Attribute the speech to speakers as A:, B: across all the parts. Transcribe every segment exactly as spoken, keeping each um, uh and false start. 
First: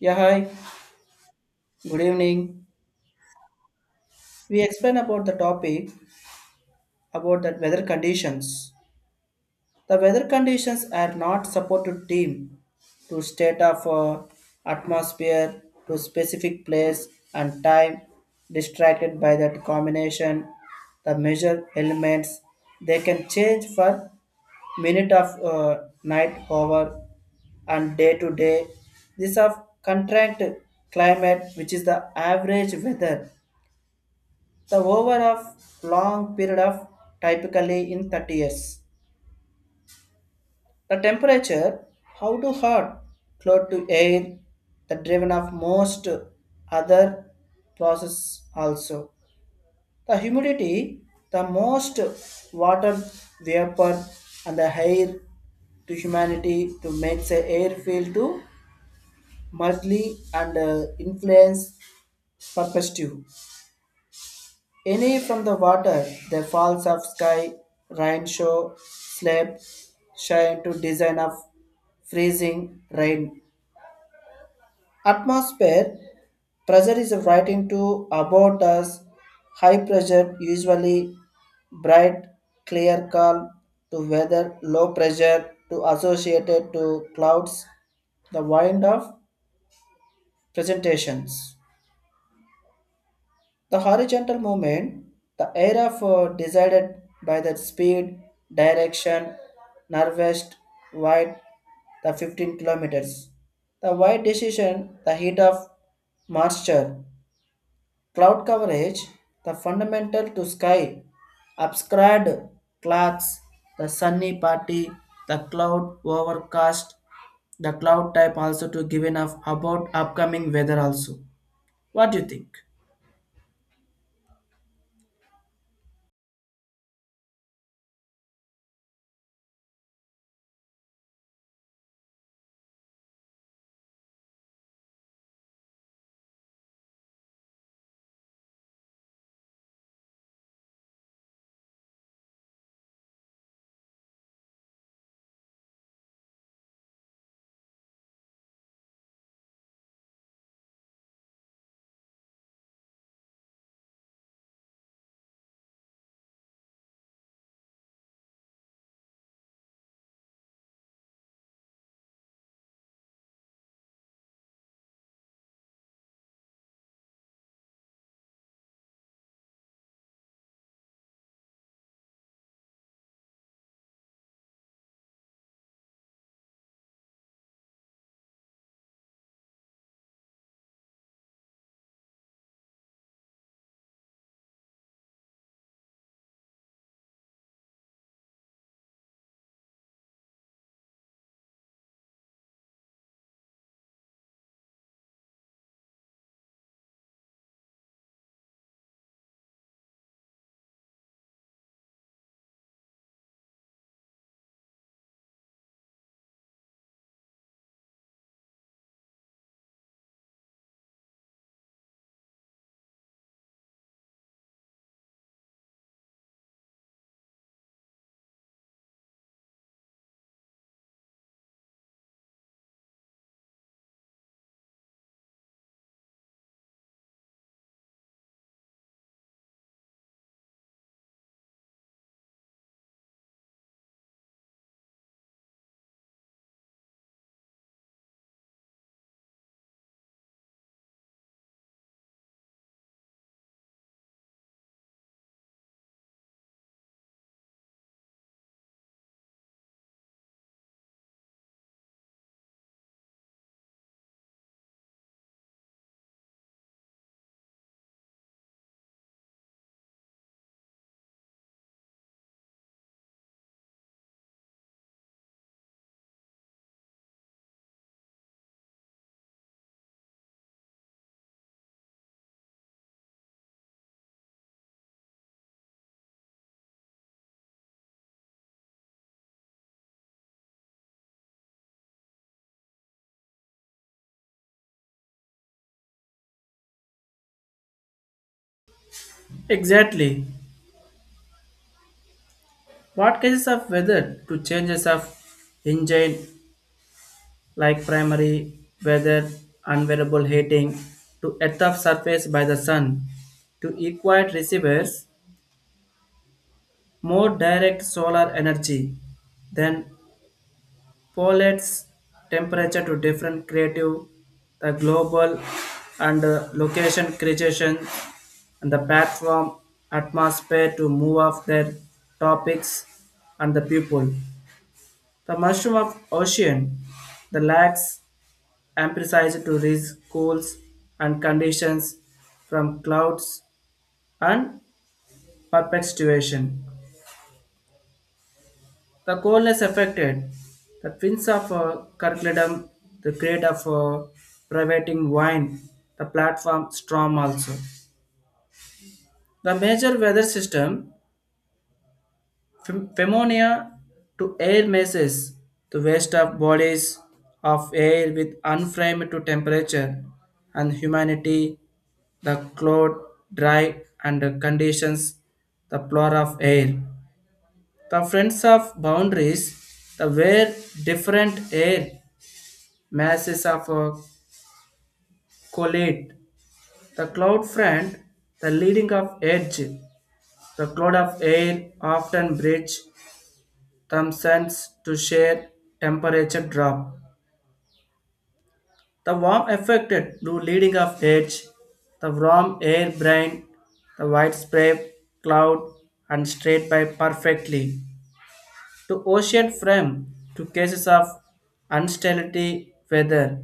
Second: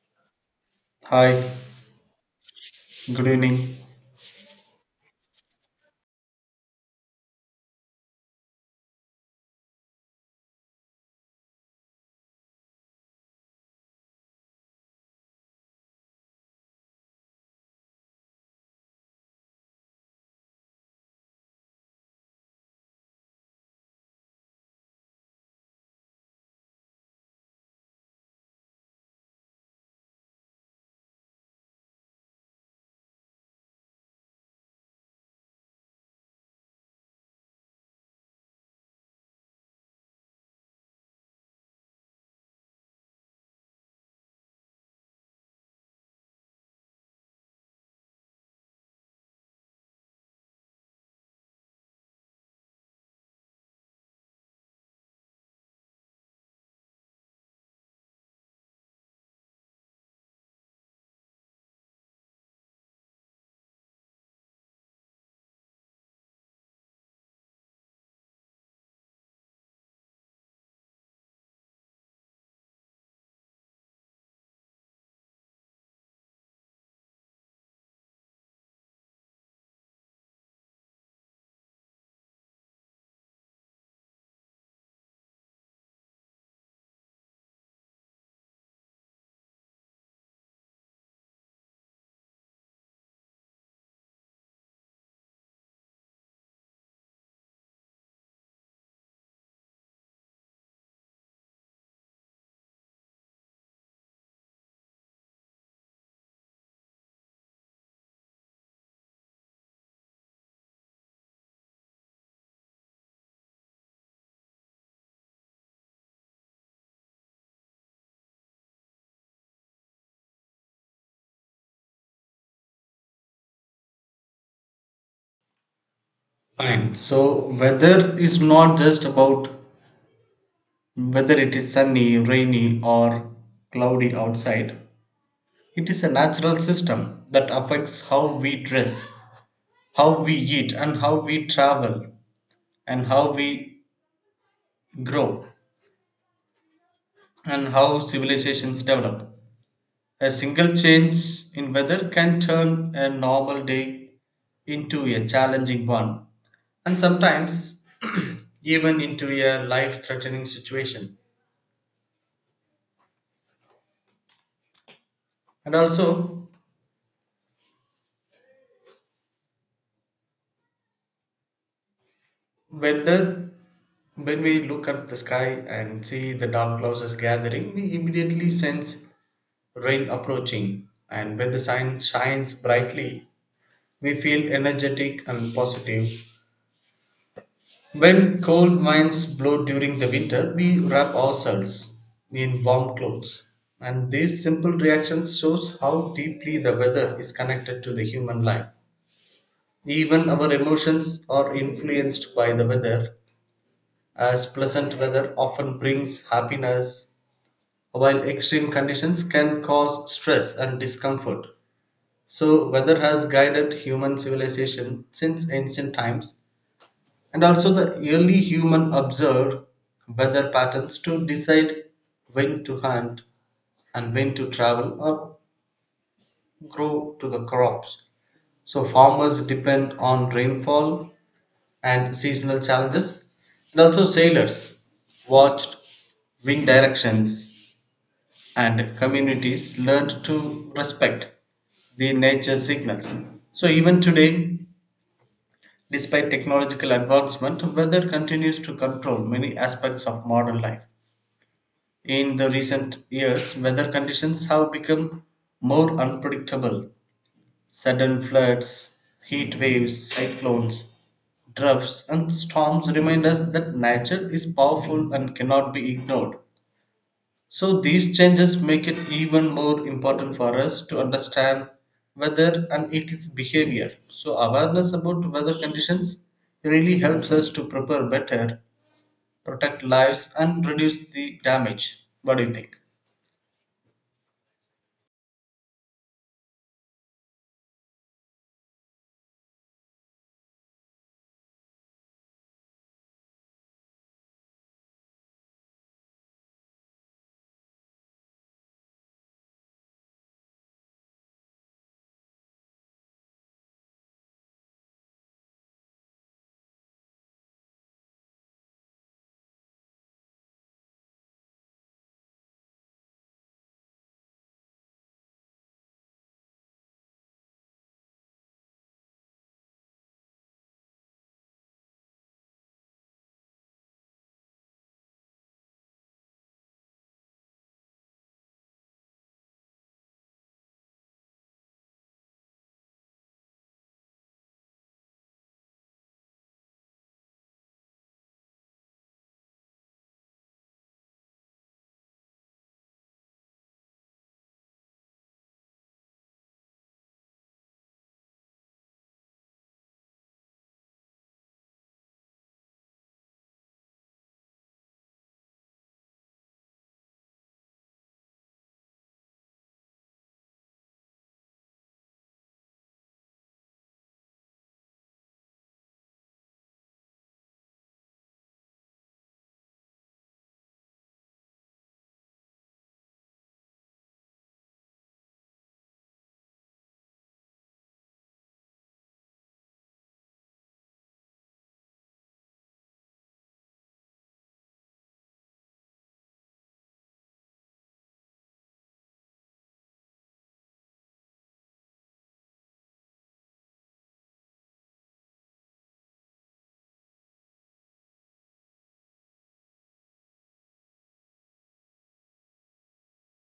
A: Yeah, hi.
B: Hi,
A: Good evening.
B: good evening.
A: We explain about the topic about the weather conditions. The weather conditions are not supported team to state of uh, atmosphere to specific place and time distracted by that combination the measure elements they can change for minute of uh, night hour and day to day. This of contract climate, which is the average weather. The over of long period of typically in thirty years. The temperature, how to hot, close to air, the driven of most other process also. The humidity, the most water vapor and the air to humanity to make the air feel to mildly and uh, influence perspective. Any from the water, the falls of sky, rain show, slab, shine to design of freezing rain. Atmosphere pressure is writing to about us. High pressure usually bright, clear, calm to weather. Low pressure to associated to clouds. The wind of presentations. The horizontal movement, the area for decided by the speed, direction, northwest, wide, the fifteen kilometers. The wide decision, the heat of moisture, cloud coverage, the fundamental to sky, obscured clouds, the sunny party, the cloud overcast, the cloud type also to give enough about upcoming weather also. What do you think?
B: Fine. So, weather is not just about whether it is sunny, rainy, or cloudy outside. It is a natural system that affects how we dress, how we eat, and how we travel, and how we grow, and how civilizations develop. A single change in weather can turn a normal day into a challenging one, and sometimes even into a life threatening situation. And also, when, the, when we look up the sky and see the dark clouds is gathering, we immediately sense rain approaching. And when the sun shines brightly, we feel energetic and positive. When cold winds blow during the winter, we wrap ourselves in warm clothes. And these simple reactions shows how deeply the weather is connected to the human life. Even our emotions are influenced by the weather, as pleasant weather often brings happiness, while extreme conditions can cause stress and discomfort. So, weather has guided human civilization since ancient times, and also the early human observed weather patterns to decide when to hunt and when to travel or grow to the crops. So farmers depend on rainfall and seasonal challenges, and also sailors watched wind directions, and communities learned to respect the nature signals. So even today, despite technological advancement, weather continues to control many aspects of modern life. In the recent years, weather conditions have become more unpredictable. Sudden floods, heat waves, cyclones, droughts, and storms remind us that nature is powerful and cannot be ignored. So these changes make it even more important for us to understand weather and its behavior. So awareness about weather conditions really helps us to prepare better, protect lives and reduce the damage. What do you think?
A: Exactly. What cases of weather to changes of engine like primary weather, unwearable heating to earth of surface by the sun to equate receivers more direct solar energy then polates temperature to different creative the global and uh, location creation and the platform atmosphere to move off their topics and the people. The mushroom of ocean, the lags emphasize to risk cools and conditions from clouds and perpetuation. The coldness affected the fins of uh, curriculum, the grade of uh, privating wine, the platform storm also. The major weather system Fem- Pneumonia to air masses, the waste of bodies of air with unframed to temperature and humanity, the cloud, dry and the conditions, the floor of air. The friends of boundaries, the where different air masses of uh, collide. The cloud front, the leading of edge, the cloud of air often bridge transcends to share temperature drop. The warm affected to leading of edge, the warm air brain, the widespread cloud and straight by perfectly to ocean frame to cases of unstability weather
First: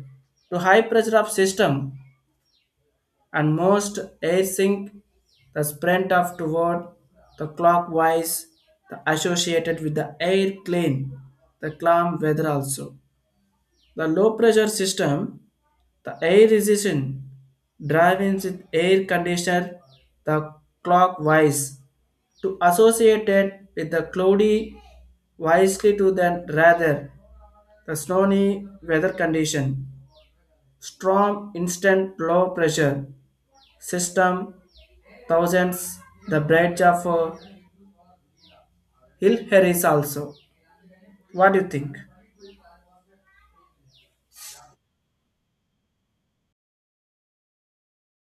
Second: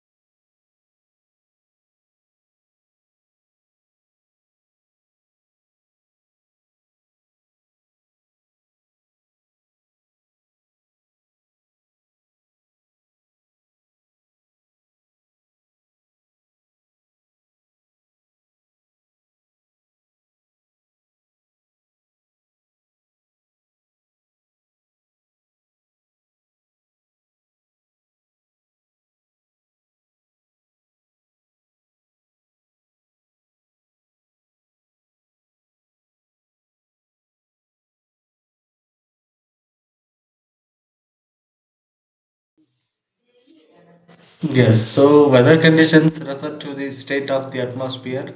A: to high pressure of system and most air sink the sprint of toward the clockwise the associated with the air clean the calm weather also. The low pressure system, the air resistance driving with air conditioner, the clockwise to associate it with the cloudy wisely to then rather the snowy weather condition, strong instant low pressure system, thousands, the bridge of uh, Hill Harris also. What do you think?
B: Yes, so weather conditions refer to the state of the atmosphere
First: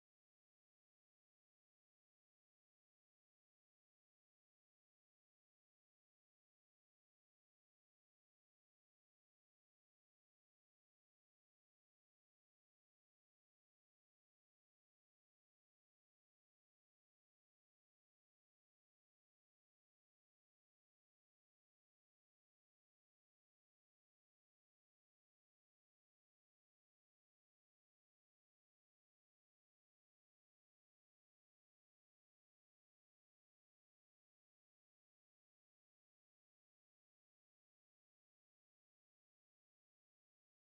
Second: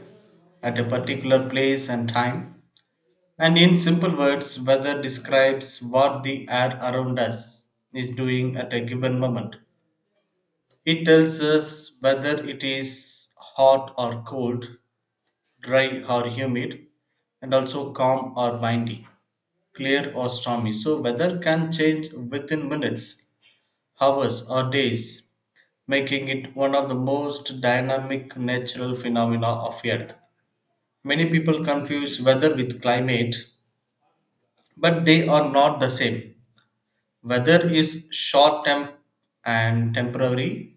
B: at a particular place and time. And in simple words, weather describes what the air around us is doing at a given moment. It tells us whether it is hot or cold, dry or humid, and also calm or windy, clear or stormy. So, weather can change within minutes, hours, or days, making it one of the most dynamic natural phenomena of Earth. Many people confuse weather with climate, but they are not the same. Weather is short term and temporary,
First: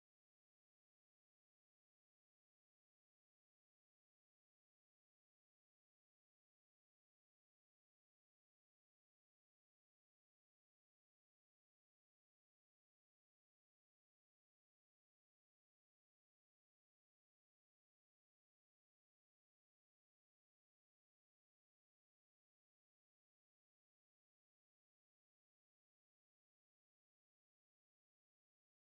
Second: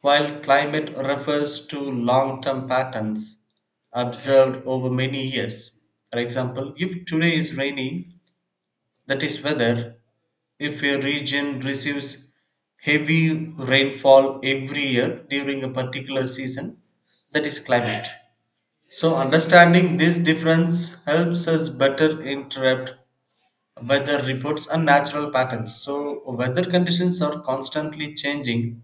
B: while climate refers to long term patterns observed over many years. For example, if today is raining, that is weather. If a region receives heavy rainfall every year during a particular season, that is climate. So, understanding this difference helps us better interpret weather reports and natural patterns. So, weather conditions are constantly changing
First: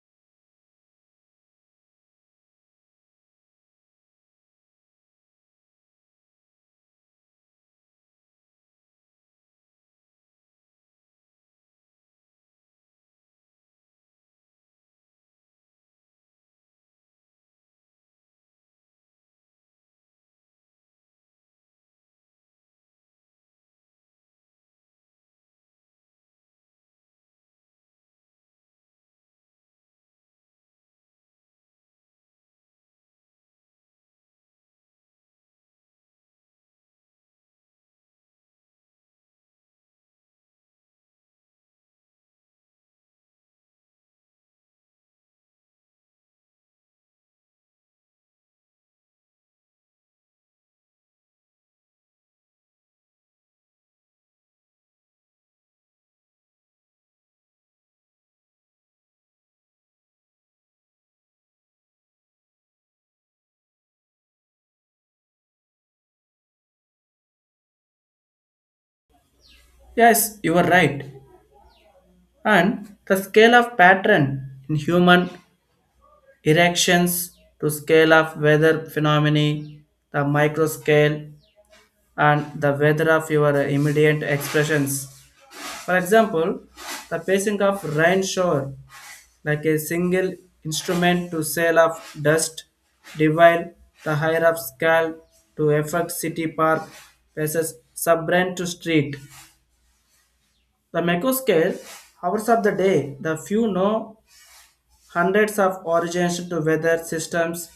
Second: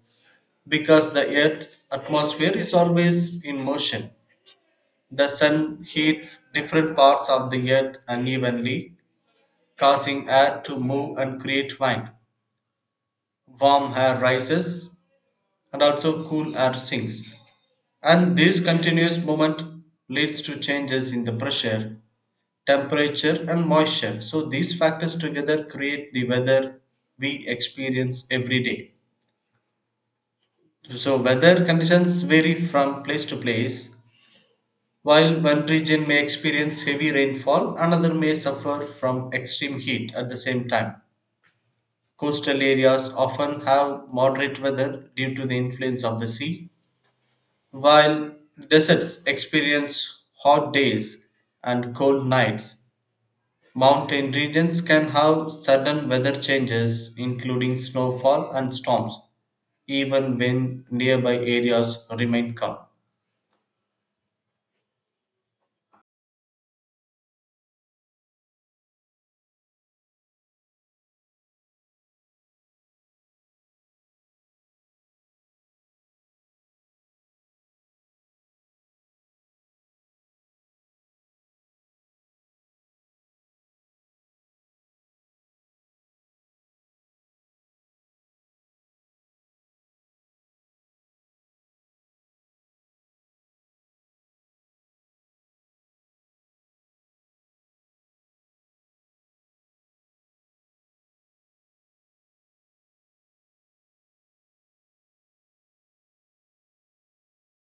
B: because the earth's atmosphere is always in motion. The sun heats different parts of the earth unevenly, causing air to move and create wind. Warm air rises and also cool air sinks. And this continuous movement leads to changes in the pressure, temperature, and moisture. So, these factors together create the weather we experience every day. So, weather conditions vary from place to place. While one region may experience heavy rainfall, another may suffer from extreme heat at the same time. Coastal areas often have moderate weather due to the influence of the sea, while deserts experience hot days and cold nights. Mountain regions can have sudden weather changes, including snowfall and storms, even when nearby areas remain calm.
A: Yes, you are right. And the scale of pattern in human erections to scale of weather phenomena, the micro scale, and the weather of your immediate expressions. For example, the pacing of rain shower, like a single instrument to sail of dust, divide the higher of scale to affect city park, passes subbrain to street. The macro scale, hours of the day, the few know hundreds of origins to weather systems,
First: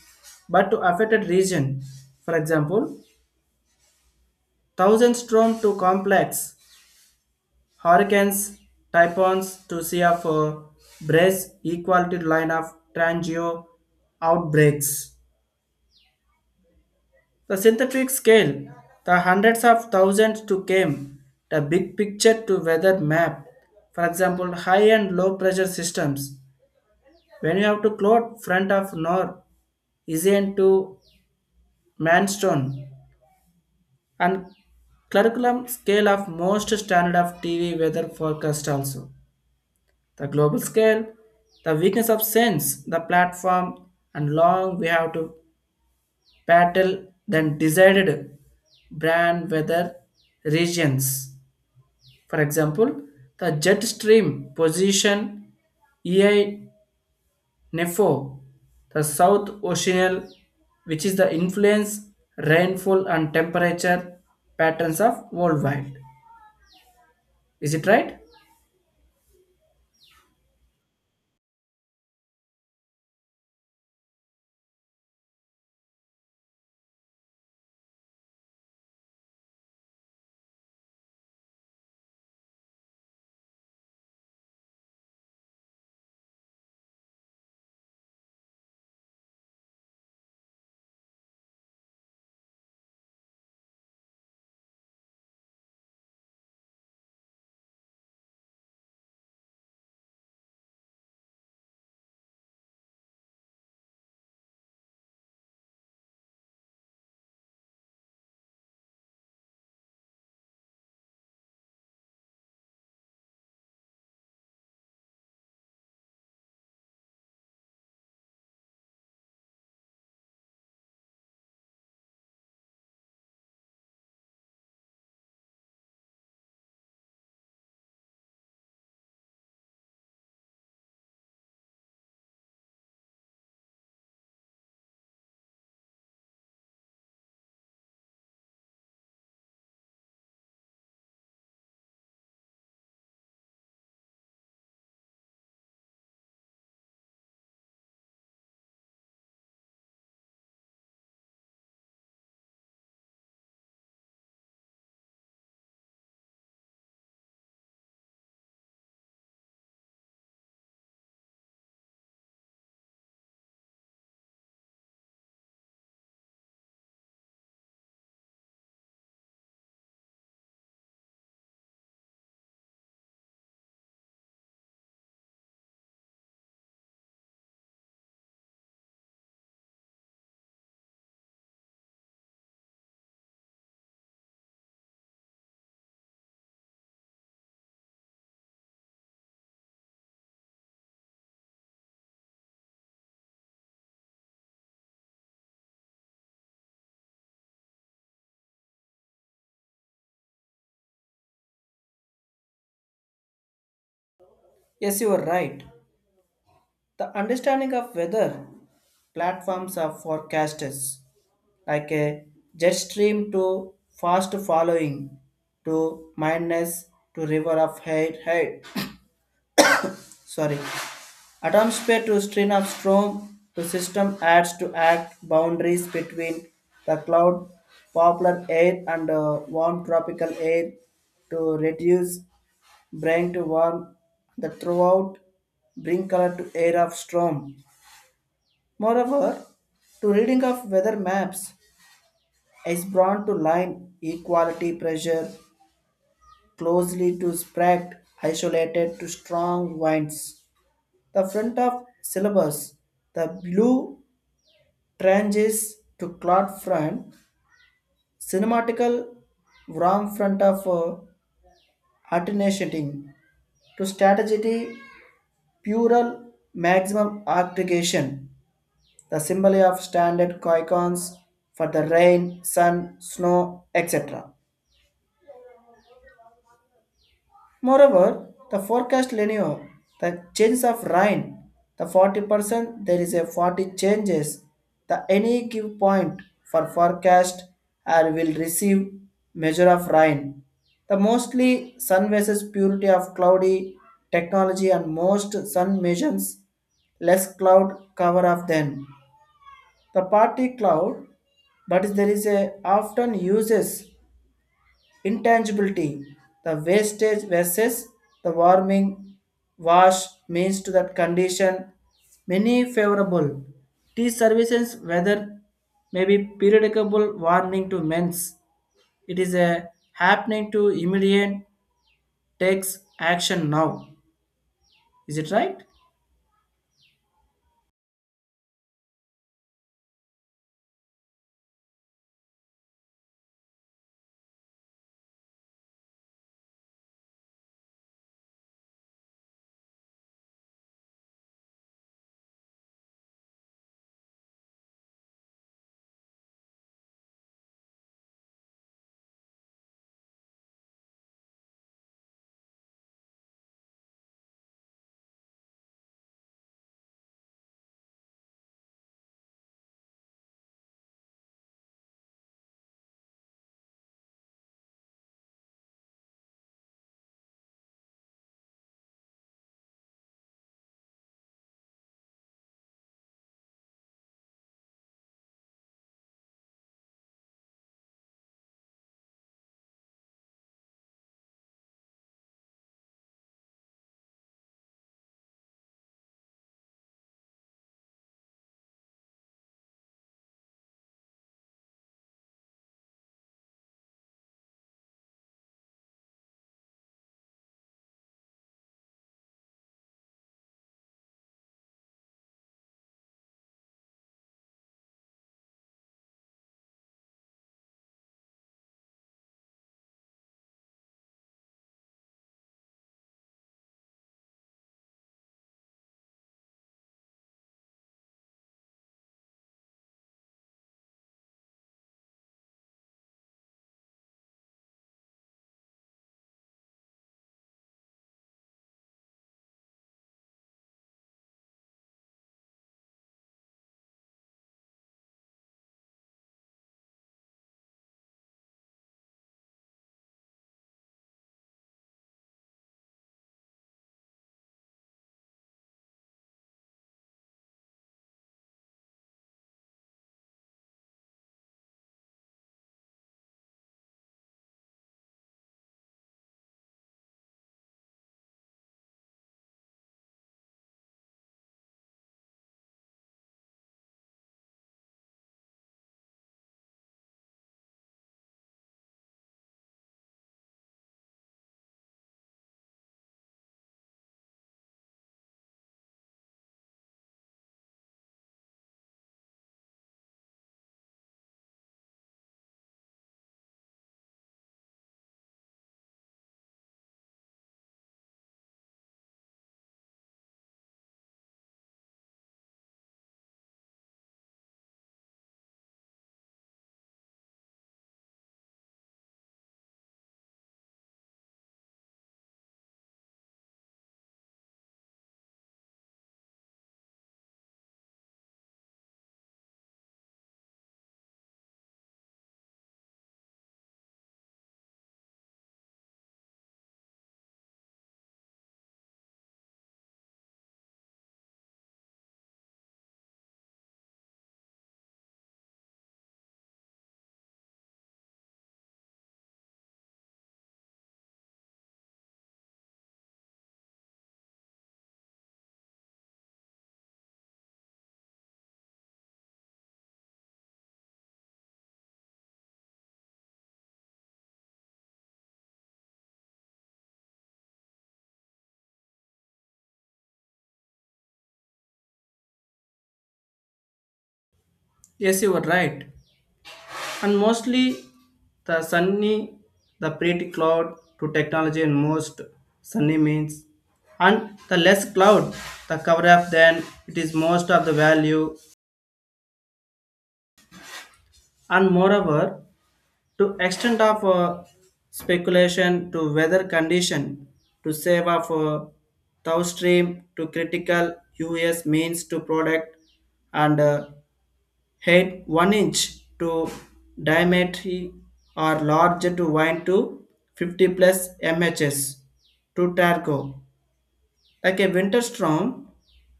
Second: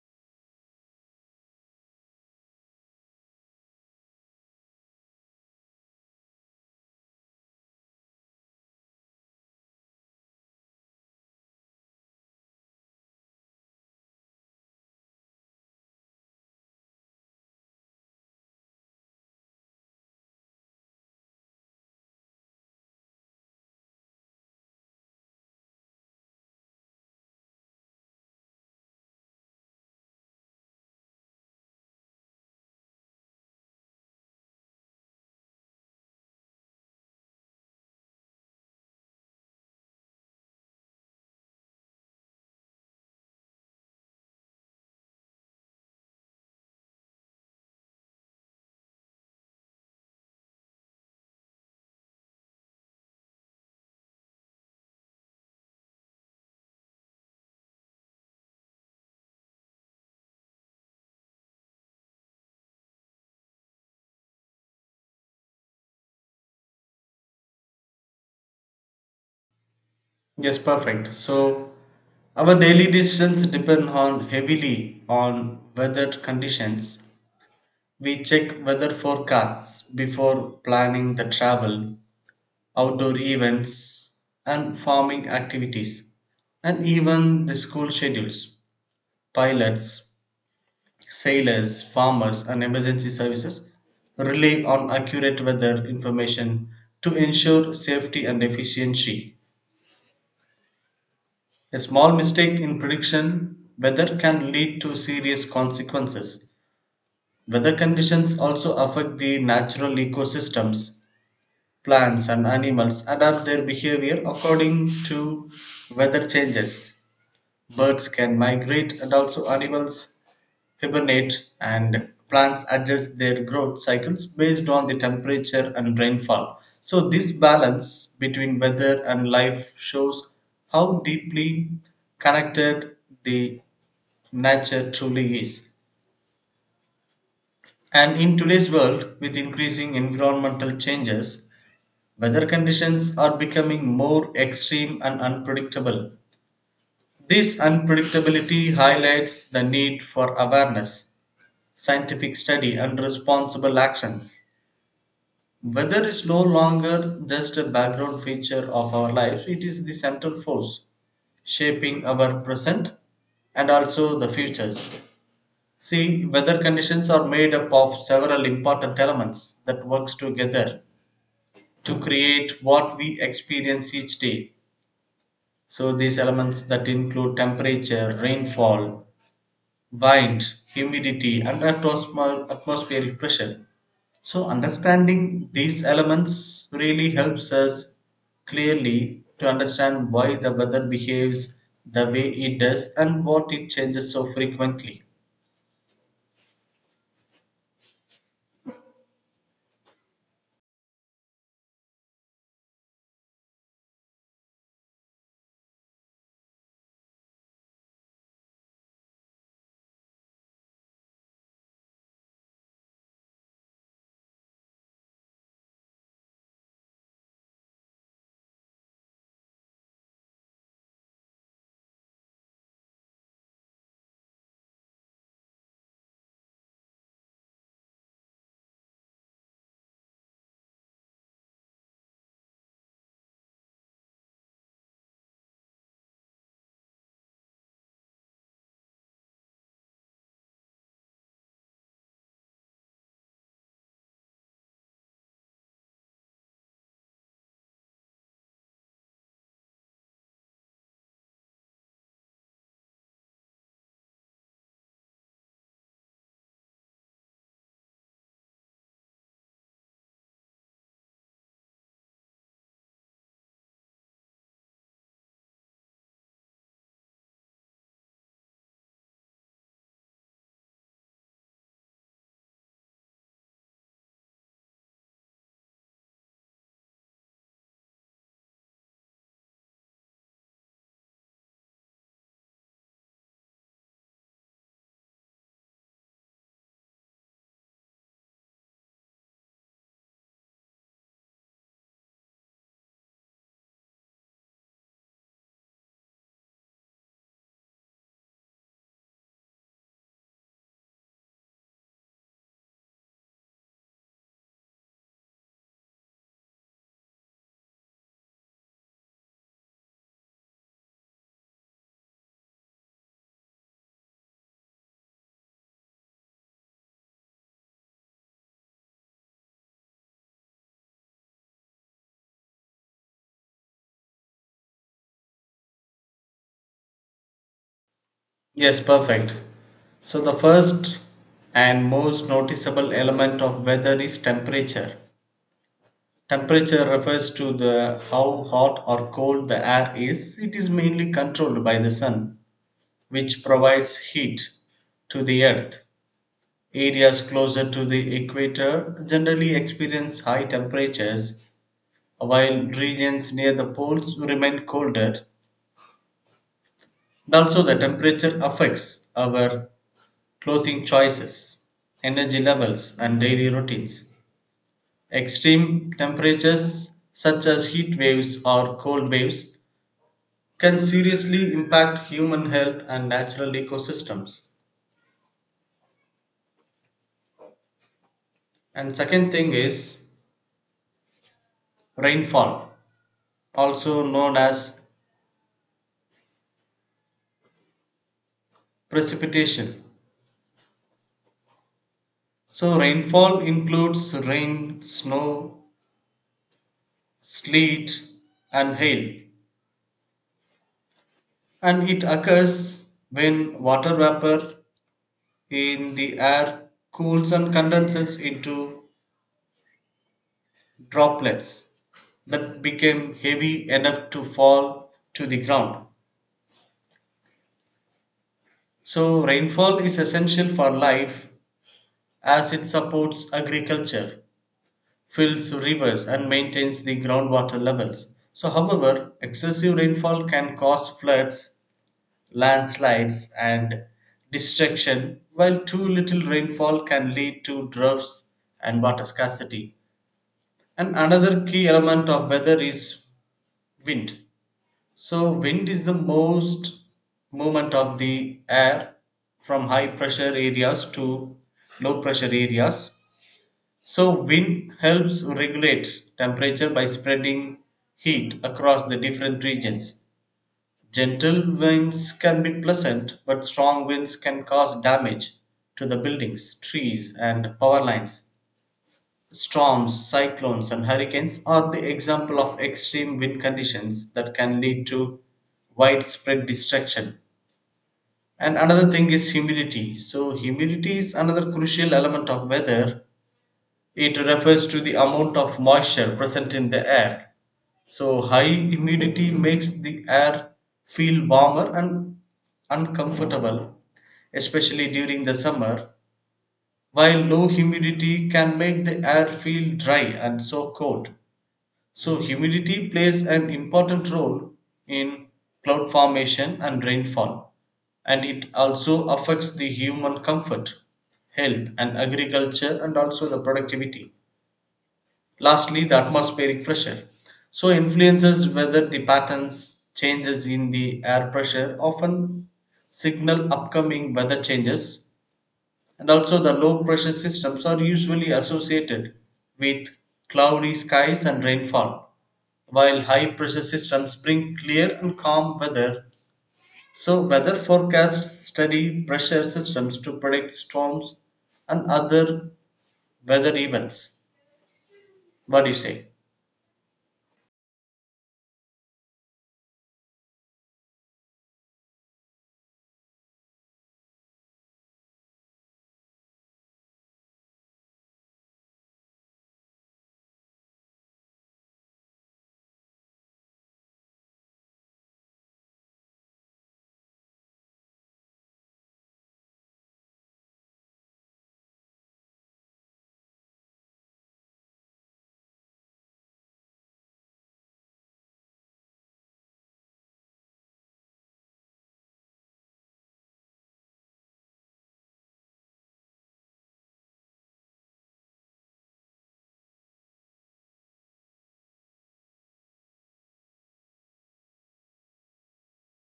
A: but to affected region. For example, thousand storm to complex hurricanes, typhoons to sea of uh, brace equal to line of transgeo outbreaks. The synthetic scale, the hundreds of thousands to came, the big picture to weather map. For example, high and low pressure systems. When you have to cloud front of north, isn't to manstone and curriculum scale of most standard of T V weather forecast also. The global scale, the weakness of sense, the platform, and long we have to battle then decided brand weather regions. For example, the jet stream position E I N E F O, the South Oceanial, which is the influence, rainfall, and temperature patterns of worldwide. Is it right?
B: Yes, perfect. So our daily decisions depend on heavily on weather conditions. We check weather forecasts before planning the travel, outdoor events, and farming activities, and even the school schedules. Pilots, sailors, farmers, and emergency services rely on accurate weather information to ensure safety and efficiency. A small mistake in prediction weather can lead to serious consequences. Weather conditions also affect the natural ecosystems. Plants and animals adapt their behavior according to weather changes. Birds can migrate and also animals hibernate and plants adjust their growth cycles based on the temperature and rainfall. So, this balance between weather and life shows how deeply connected the nature truly is. And in today's world, with increasing environmental changes, weather conditions are becoming more extreme and unpredictable. This unpredictability highlights the need for awareness, scientific study and responsible actions. Weather is no longer just a background feature of our lives, it is the central force shaping our present and also the futures. See, weather conditions are made up of several important elements that works together to create what we experience each day. So these elements that include temperature, rainfall, wind, humidity and atmospheric pressure. So, understanding these elements really helps us clearly to understand why the weather behaves the way it does and what it changes so frequently.
A: Yes, you are right. The understanding of weather platforms are forecasters, like a jet stream to fast following to madness to river of hate hate. Sorry, atmosphere to stream of storm to system adds to act boundaries between the cloud, popular air and uh, warm tropical air to reduce brain to warm the throughout bring color to air of storm. Moreover, to reading of weather maps is brought to line equality pressure closely to spread isolated to strong winds. The front of syllabus, the blue tranches to cloud front, cinematical wrong front of uh, alternating to strategy plural maximum aggregation the symbol of standard icons for the rain, sun, snow, et cetera. Moreover, the forecast linear, the change of rain, the forty percent there is a forty changes, the any give point for forecast or will receive measure of rain. The mostly sun versus purity of cloudy technology and most sun measures less cloud cover of them. The party cloud but there is a often uses intangibility the wastage versus the warming wash means to that condition many favorable tea services whether may be periodicable warning to men's it is a happening to immediate takes action now. Is it right?
B: Yes, perfect. So, the first and most noticeable element of weather is temperature. Temperature refers to the how hot or cold the air is. It is mainly controlled by the sun, which provides heat to the earth. Areas closer to the equator generally experience high temperatures, while regions near the poles remain colder. And also, the temperature affects our clothing choices, energy levels, and daily routines. Extreme temperatures, such as heat waves or cold waves, can seriously impact human health and natural ecosystems. And second thing is rainfall, also known as precipitation. So rainfall includes rain, snow, sleet and hail, and it occurs when water vapor in the air cools and condenses into droplets that became heavy enough to fall to the ground. So rainfall is essential for life as it supports agriculture, fills rivers and maintains the groundwater levels. So however, excessive rainfall can cause floods, landslides, and destruction, while too little rainfall can lead to droughts and water scarcity. And another key element of weather is wind. So, wind is the most movement of the air from high pressure areas to low pressure areas. So, wind helps regulate temperature by spreading heat across the different regions. Gentle winds can be pleasant, but strong winds can cause damage to the buildings, trees, and power lines. Storms, cyclones, and hurricanes are the example of extreme wind conditions that can lead to widespread destruction. And another thing is humidity. So, humidity is another crucial element of weather. It refers to the amount of moisture present in the air. So, high humidity makes the air feel warmer and uncomfortable, especially during the summer, while low humidity can make the air feel dry and so cold. So, humidity plays an important role in cloud formation and rainfall, and it also affects the human comfort, health, and agriculture, and also the productivity. Lastly, the atmospheric pressure so influences whether the patterns changes in the air pressure often signal upcoming weather changes, and also the low pressure systems are usually associated with cloudy skies and rainfall, while high pressure systems bring clear and calm weather. So weather forecasts study pressure systems to predict storms and other weather events. What do you say?
A: Yes, you are right. And mostly the sunny the pretty cloud to technology and most sunny means and the less cloud the cover up then it is most of the value. And moreover, to extent of uh, speculation to weather condition to save of uh, thou stream to critical us means to product and uh, head one inch to diameter or larger to wine to fifty plus mhs to targo. Like a winter storm,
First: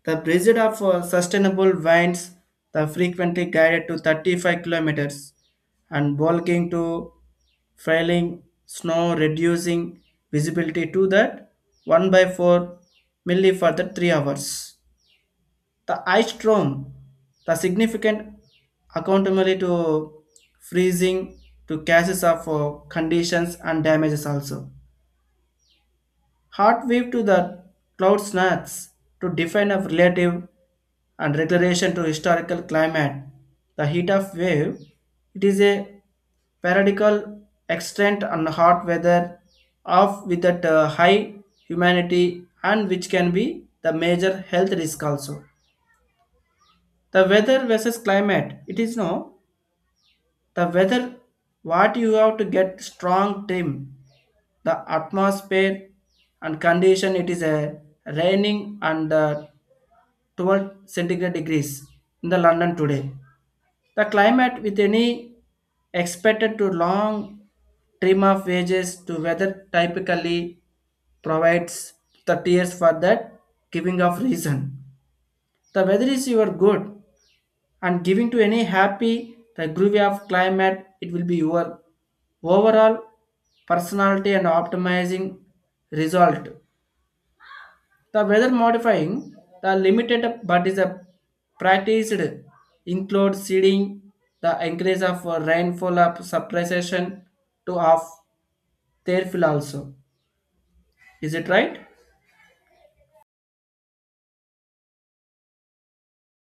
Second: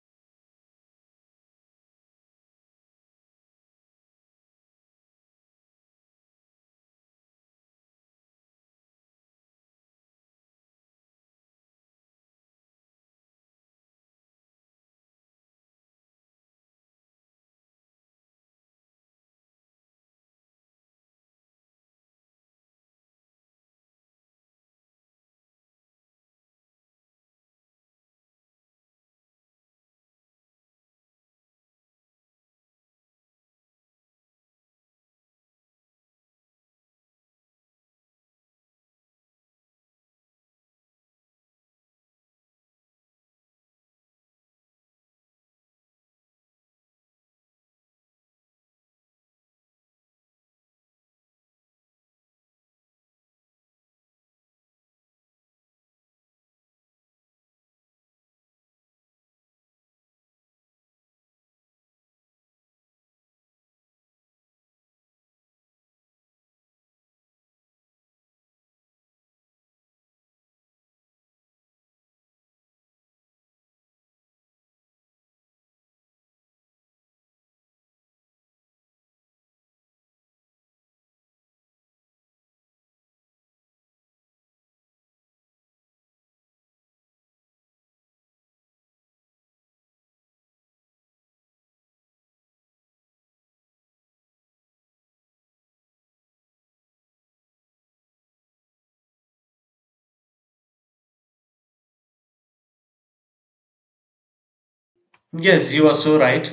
A: the breed of uh, sustainable winds the frequently guided to thirty-five kilometers and bulking to falling snow reducing visibility to that one by four milli for the three hours. The ice storm, the significant accountability to freezing to cases of uh, conditions and damages also. Hot wave to the cloud snacks to define a relative and regulation to historical climate. The heat of wave, it is a periodical extent and hot weather of with that uh, high humanity and which can be the major health risk also. The weather versus climate it is no the weather what you have to get strong team the atmosphere and condition it is a raining and uh, twelve centigrade degrees in the London today. The climate with any expected to long trim of wages to weather typically provides the tiers for that giving of reason the weather is your good and giving to any happy the groovy of climate it will be your overall personality and optimizing result. The weather modifying the limited but is a practiced include seeding the increase of rainfall of suppression to of their fill also. Is it right?
B: Yes, you are so right.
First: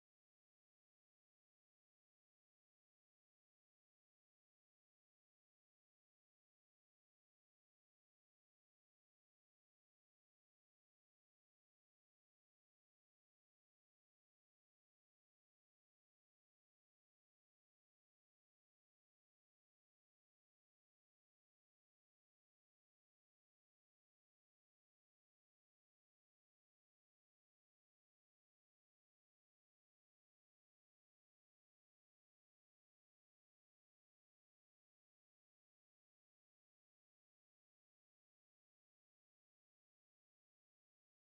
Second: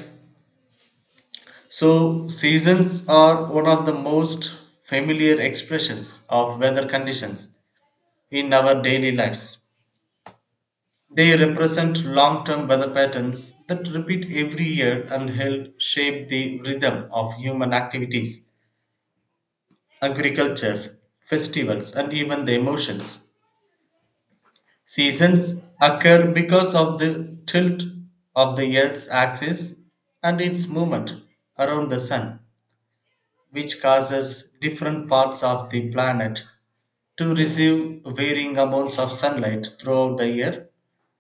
B: So, seasons are one of the most familiar expressions of weather conditions in our daily lives. They represent long term weather patterns that repeat every year and help shape the rhythm of human activities, agriculture, festivals, and even the emotions. Seasons occur because of the tilt of the Earth's axis and its movement around the Sun, which causes different parts of the planet to receive varying amounts of sunlight throughout the year.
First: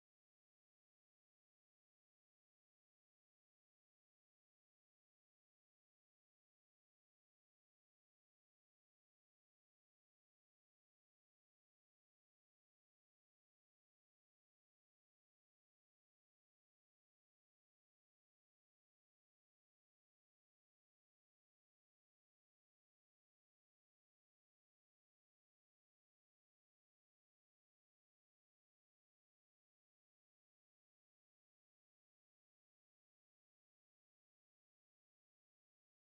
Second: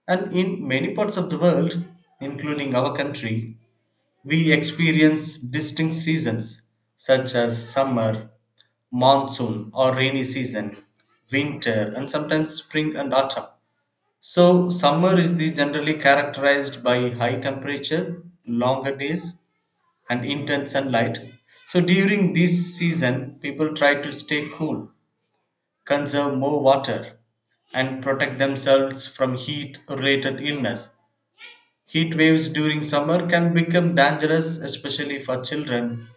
B: And in many parts of the world, including our country, we experience distinct seasons such as summer, monsoon or rainy season, winter, and sometimes spring and autumn. So, summer is the generally characterized by high temperature, longer days, and intense sunlight. So during this season, people try to stay cool, conserve more water, and protect themselves from heat related illness. Heat waves during summer can become dangerous, especially for children,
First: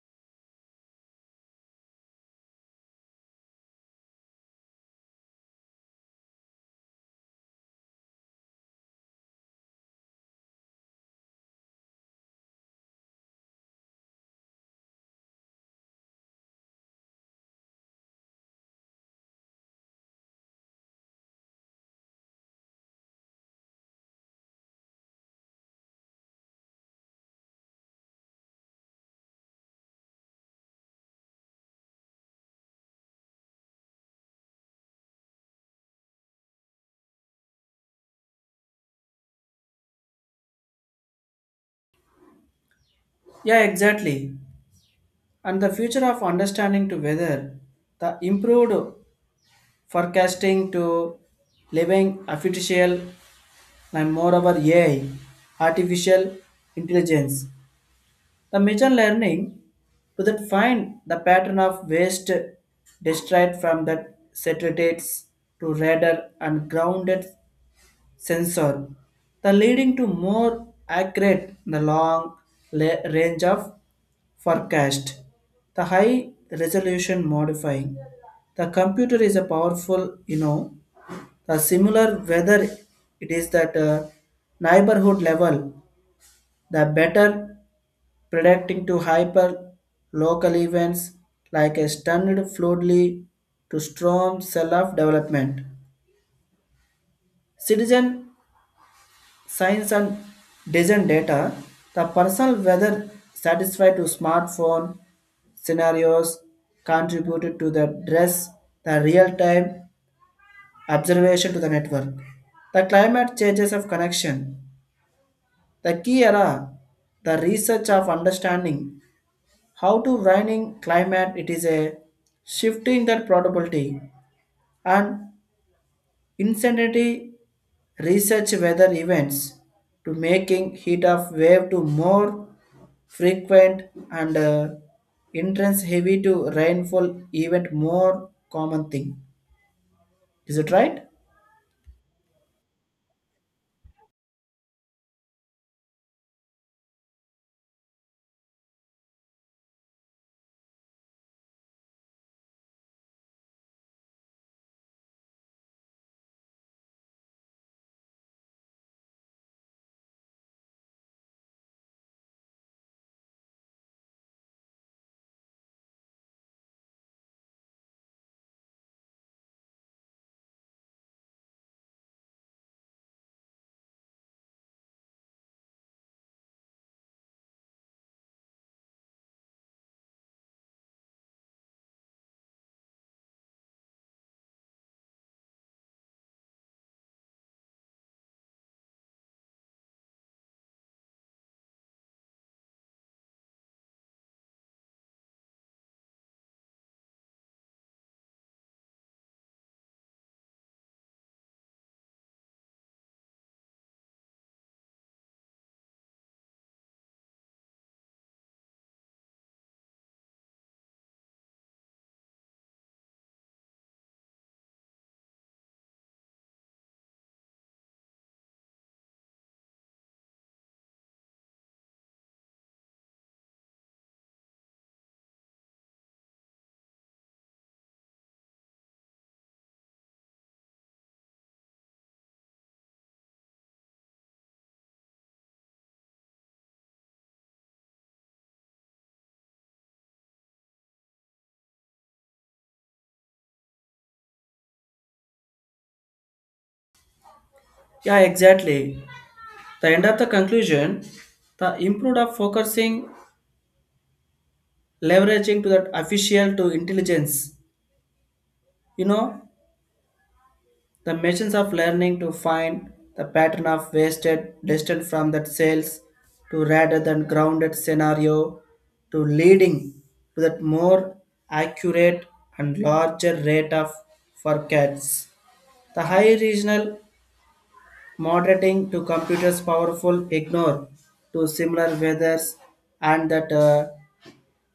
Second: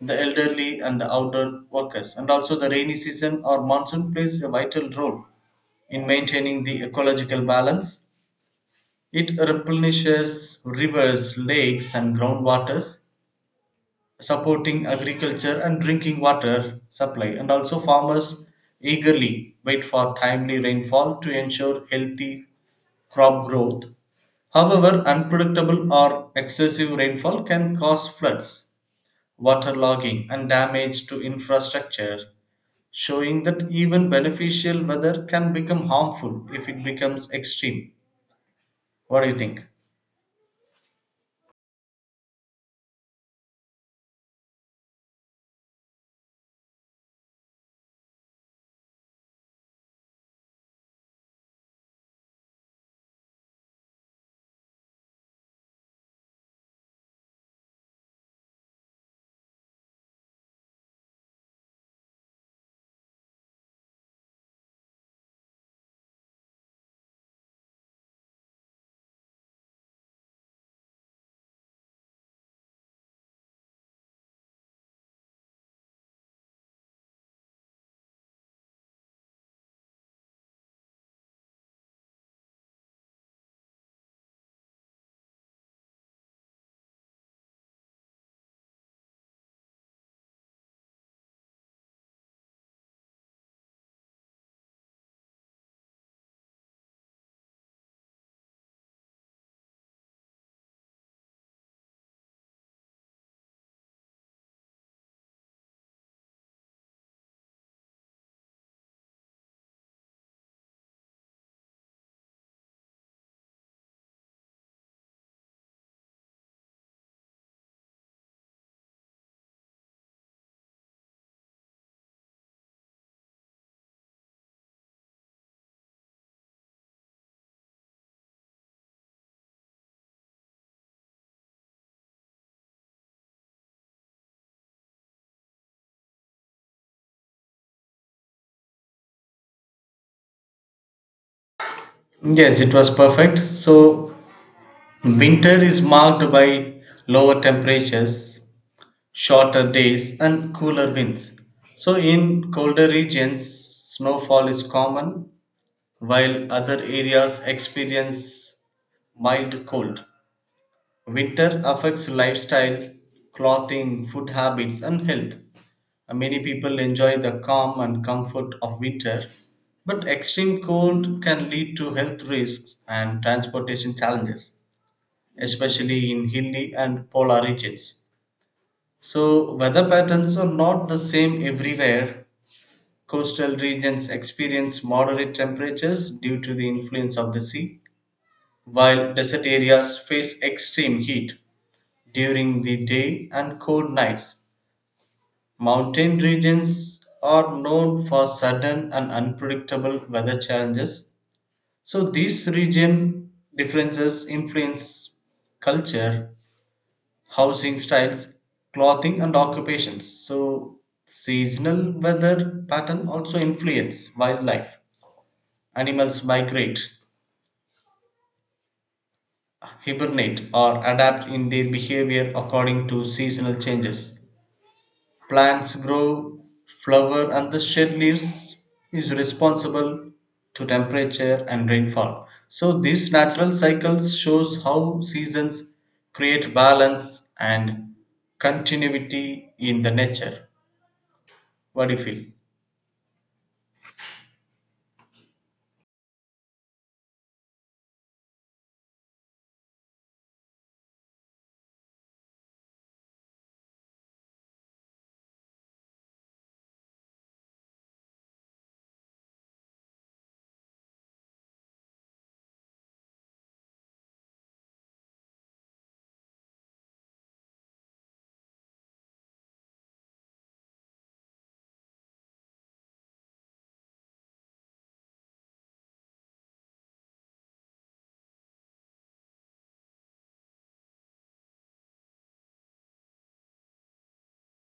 B: the elderly, and the outdoor workers. And also, the rainy season or monsoon plays a vital role in maintaining the ecological balance. It replenishes rivers, lakes, and groundwaters, supporting agriculture and drinking water supply, and also farmers eagerly wait for timely rainfall to ensure healthy crop growth. However, unpredictable or excessive rainfall can cause floods, waterlogging and damage to infrastructure, showing that even beneficial weather can become harmful if it becomes extreme. What do you think?
A: Yeah, exactly. And the future of understanding to weather the improved forecasting to living artificial and moreover A I, artificial intelligence. The machine learning to that find the pattern of waste destroyed from the satellites to radar and grounded sensor, the leading to more accurate the long la- range of forecast. The high resolution modifying. The computer is a powerful, you know, the similar whether it is that uh, neighborhood level, the better predicting to hyper local events like a stunned floodly to storm self-development. Citizen science and design data, the personal weather satisfied to smartphone scenarios contributed to the dress, the real-time observation to the network. The climate changes of connection. The key era, the research of understanding how to raining climate it is a shifting that probability and insanity research weather events to making heat of wave to more frequent and uh, intense heavy to rainfall event more common thing. Is it right?
B: Yes, it was perfect. So, winter is marked by lower temperatures, shorter days and cooler winds. So, in colder regions, snowfall is common, while other areas experience mild cold. Winter affects lifestyle, clothing, food habits, and health. Uh, Many people enjoy the calm and comfort of winter, but extreme cold can lead to health risks and transportation challenges, especially in hilly and polar regions. So, weather patterns are not the same everywhere. Coastal regions experience moderate temperatures due to the influence of the sea, while desert areas face extreme heat during the day and cold nights. Mountain regions are known for sudden and unpredictable weather challenges. So, these region differences influence culture, housing styles, clothing, and occupations. So, seasonal weather pattern also influence wildlife. Animals migrate, hibernate, or adapt in their behavior according to seasonal changes. Plants grow, flower, and the shed leaves is responsible to temperature and rainfall. So these natural cycles shows how seasons create balance and continuity in the nature. What do you feel?
A: Yeah, exactly. The end of the conclusion, the improved of focusing leveraging to that official to intelligence you know the machines of learning to find the pattern of wasted distant from that sales to rather than grounded scenario to leading to that more accurate and larger rate of forecasts the high regional moderating to computers powerful ignore to similar weathers and that uh,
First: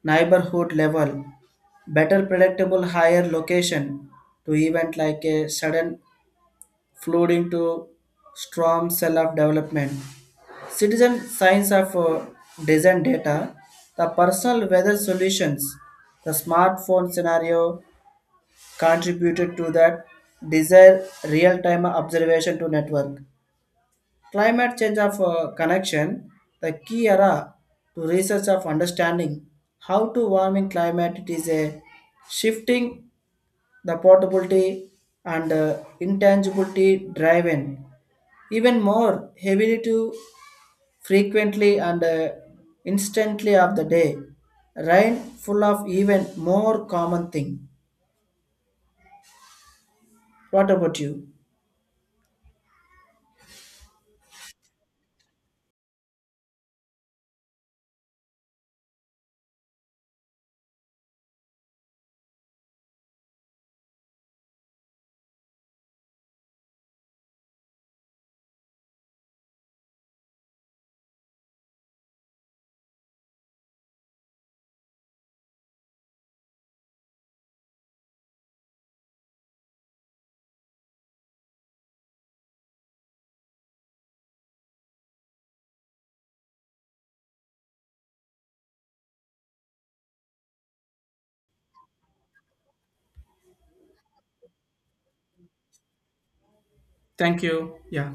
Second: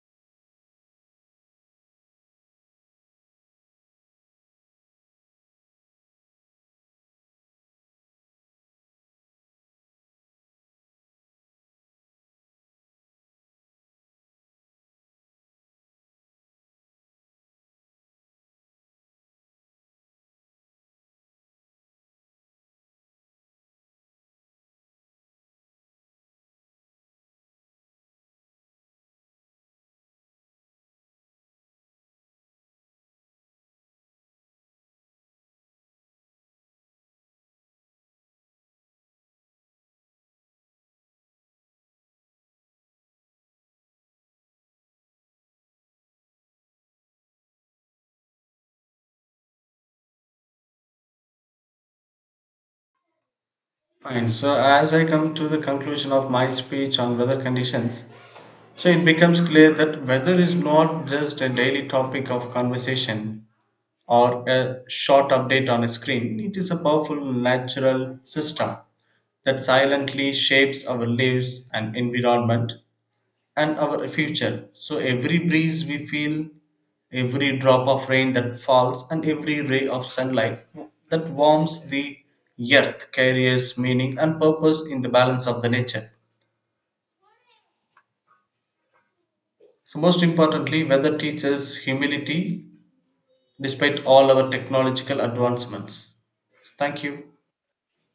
A: neighborhood level, better predictable higher location to event like a sudden flooding to storm cell of development. Citizen science of uh, design data, the personal weather solutions, the smartphone scenario contributed to that desire real-time observation to network. Climate change of uh, connection, the key era to research of understanding how to warming climate it is a shifting the portability and uh, intangibility driven even more heavily to frequently and uh, instantly of the day. Rain full of even more common thing. What about you?
B: Fine. So, as I come to the conclusion of my speech on weather conditions, so it becomes clear that weather is not just a daily topic of conversation or a short update on a screen, it is a powerful natural system that silently shapes our lives and environment and our future. So every breeze we feel, every drop of rain that falls, and every ray of sunlight that warms the earth carries meaning and purpose in the balance of the nature. So, most importantly, weather teaches humility despite all our technological advancements. Thank you.
A: Thank you. Yeah.